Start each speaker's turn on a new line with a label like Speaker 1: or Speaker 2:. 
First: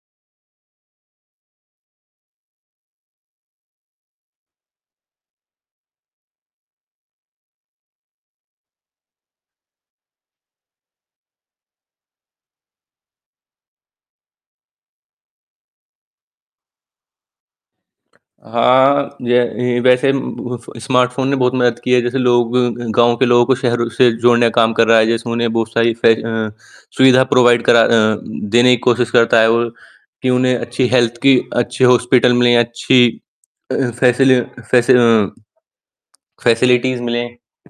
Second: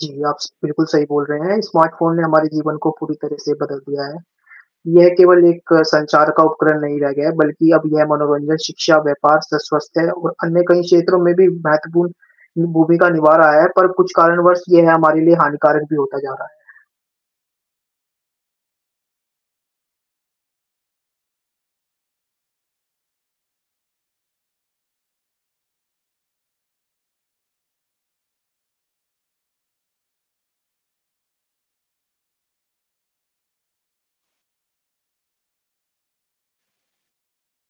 Speaker 1: जी, आप स बिल्कुल सही बोल रहे हैं, स्मार्टफ़ोन ने हमारे जीवन को पूरी तरह से बदल दिया है, यह केवल एक संचार का उपकरण नहीं रह गया है, बल्कि अब यह मनोरंजन, शिक्षा, व्यापार, स स्वस्थ है और अन्य कई क्षेत्रों में भी महत्वपूर्ण, ये भूमिका निभा रहा है पर कुछ कारणवश यह हमारे लिए हानिकारक भी होता जा रहा है।
Speaker 2: हाँ, य येही वैसे बुफ़ स्मार्टफ़ोन ने बहुत मदद की है, जैसे लोग ग गाँव के लोगों को शहरों से जोड़ने का काम कर रहा है, जैसे उन्हें बहुत सारी फै अ, सुविधा प्रोवाइड करा अ उम, देने की कोशिश करता है वो, कि उन्हें अच्छी हेल्थ की अच्छे हॉस्पिटल मिलें, अच्छी अ अ, फ़ैसले फ़ेसि अ, फ़ेसिलिटीज़ मिलें।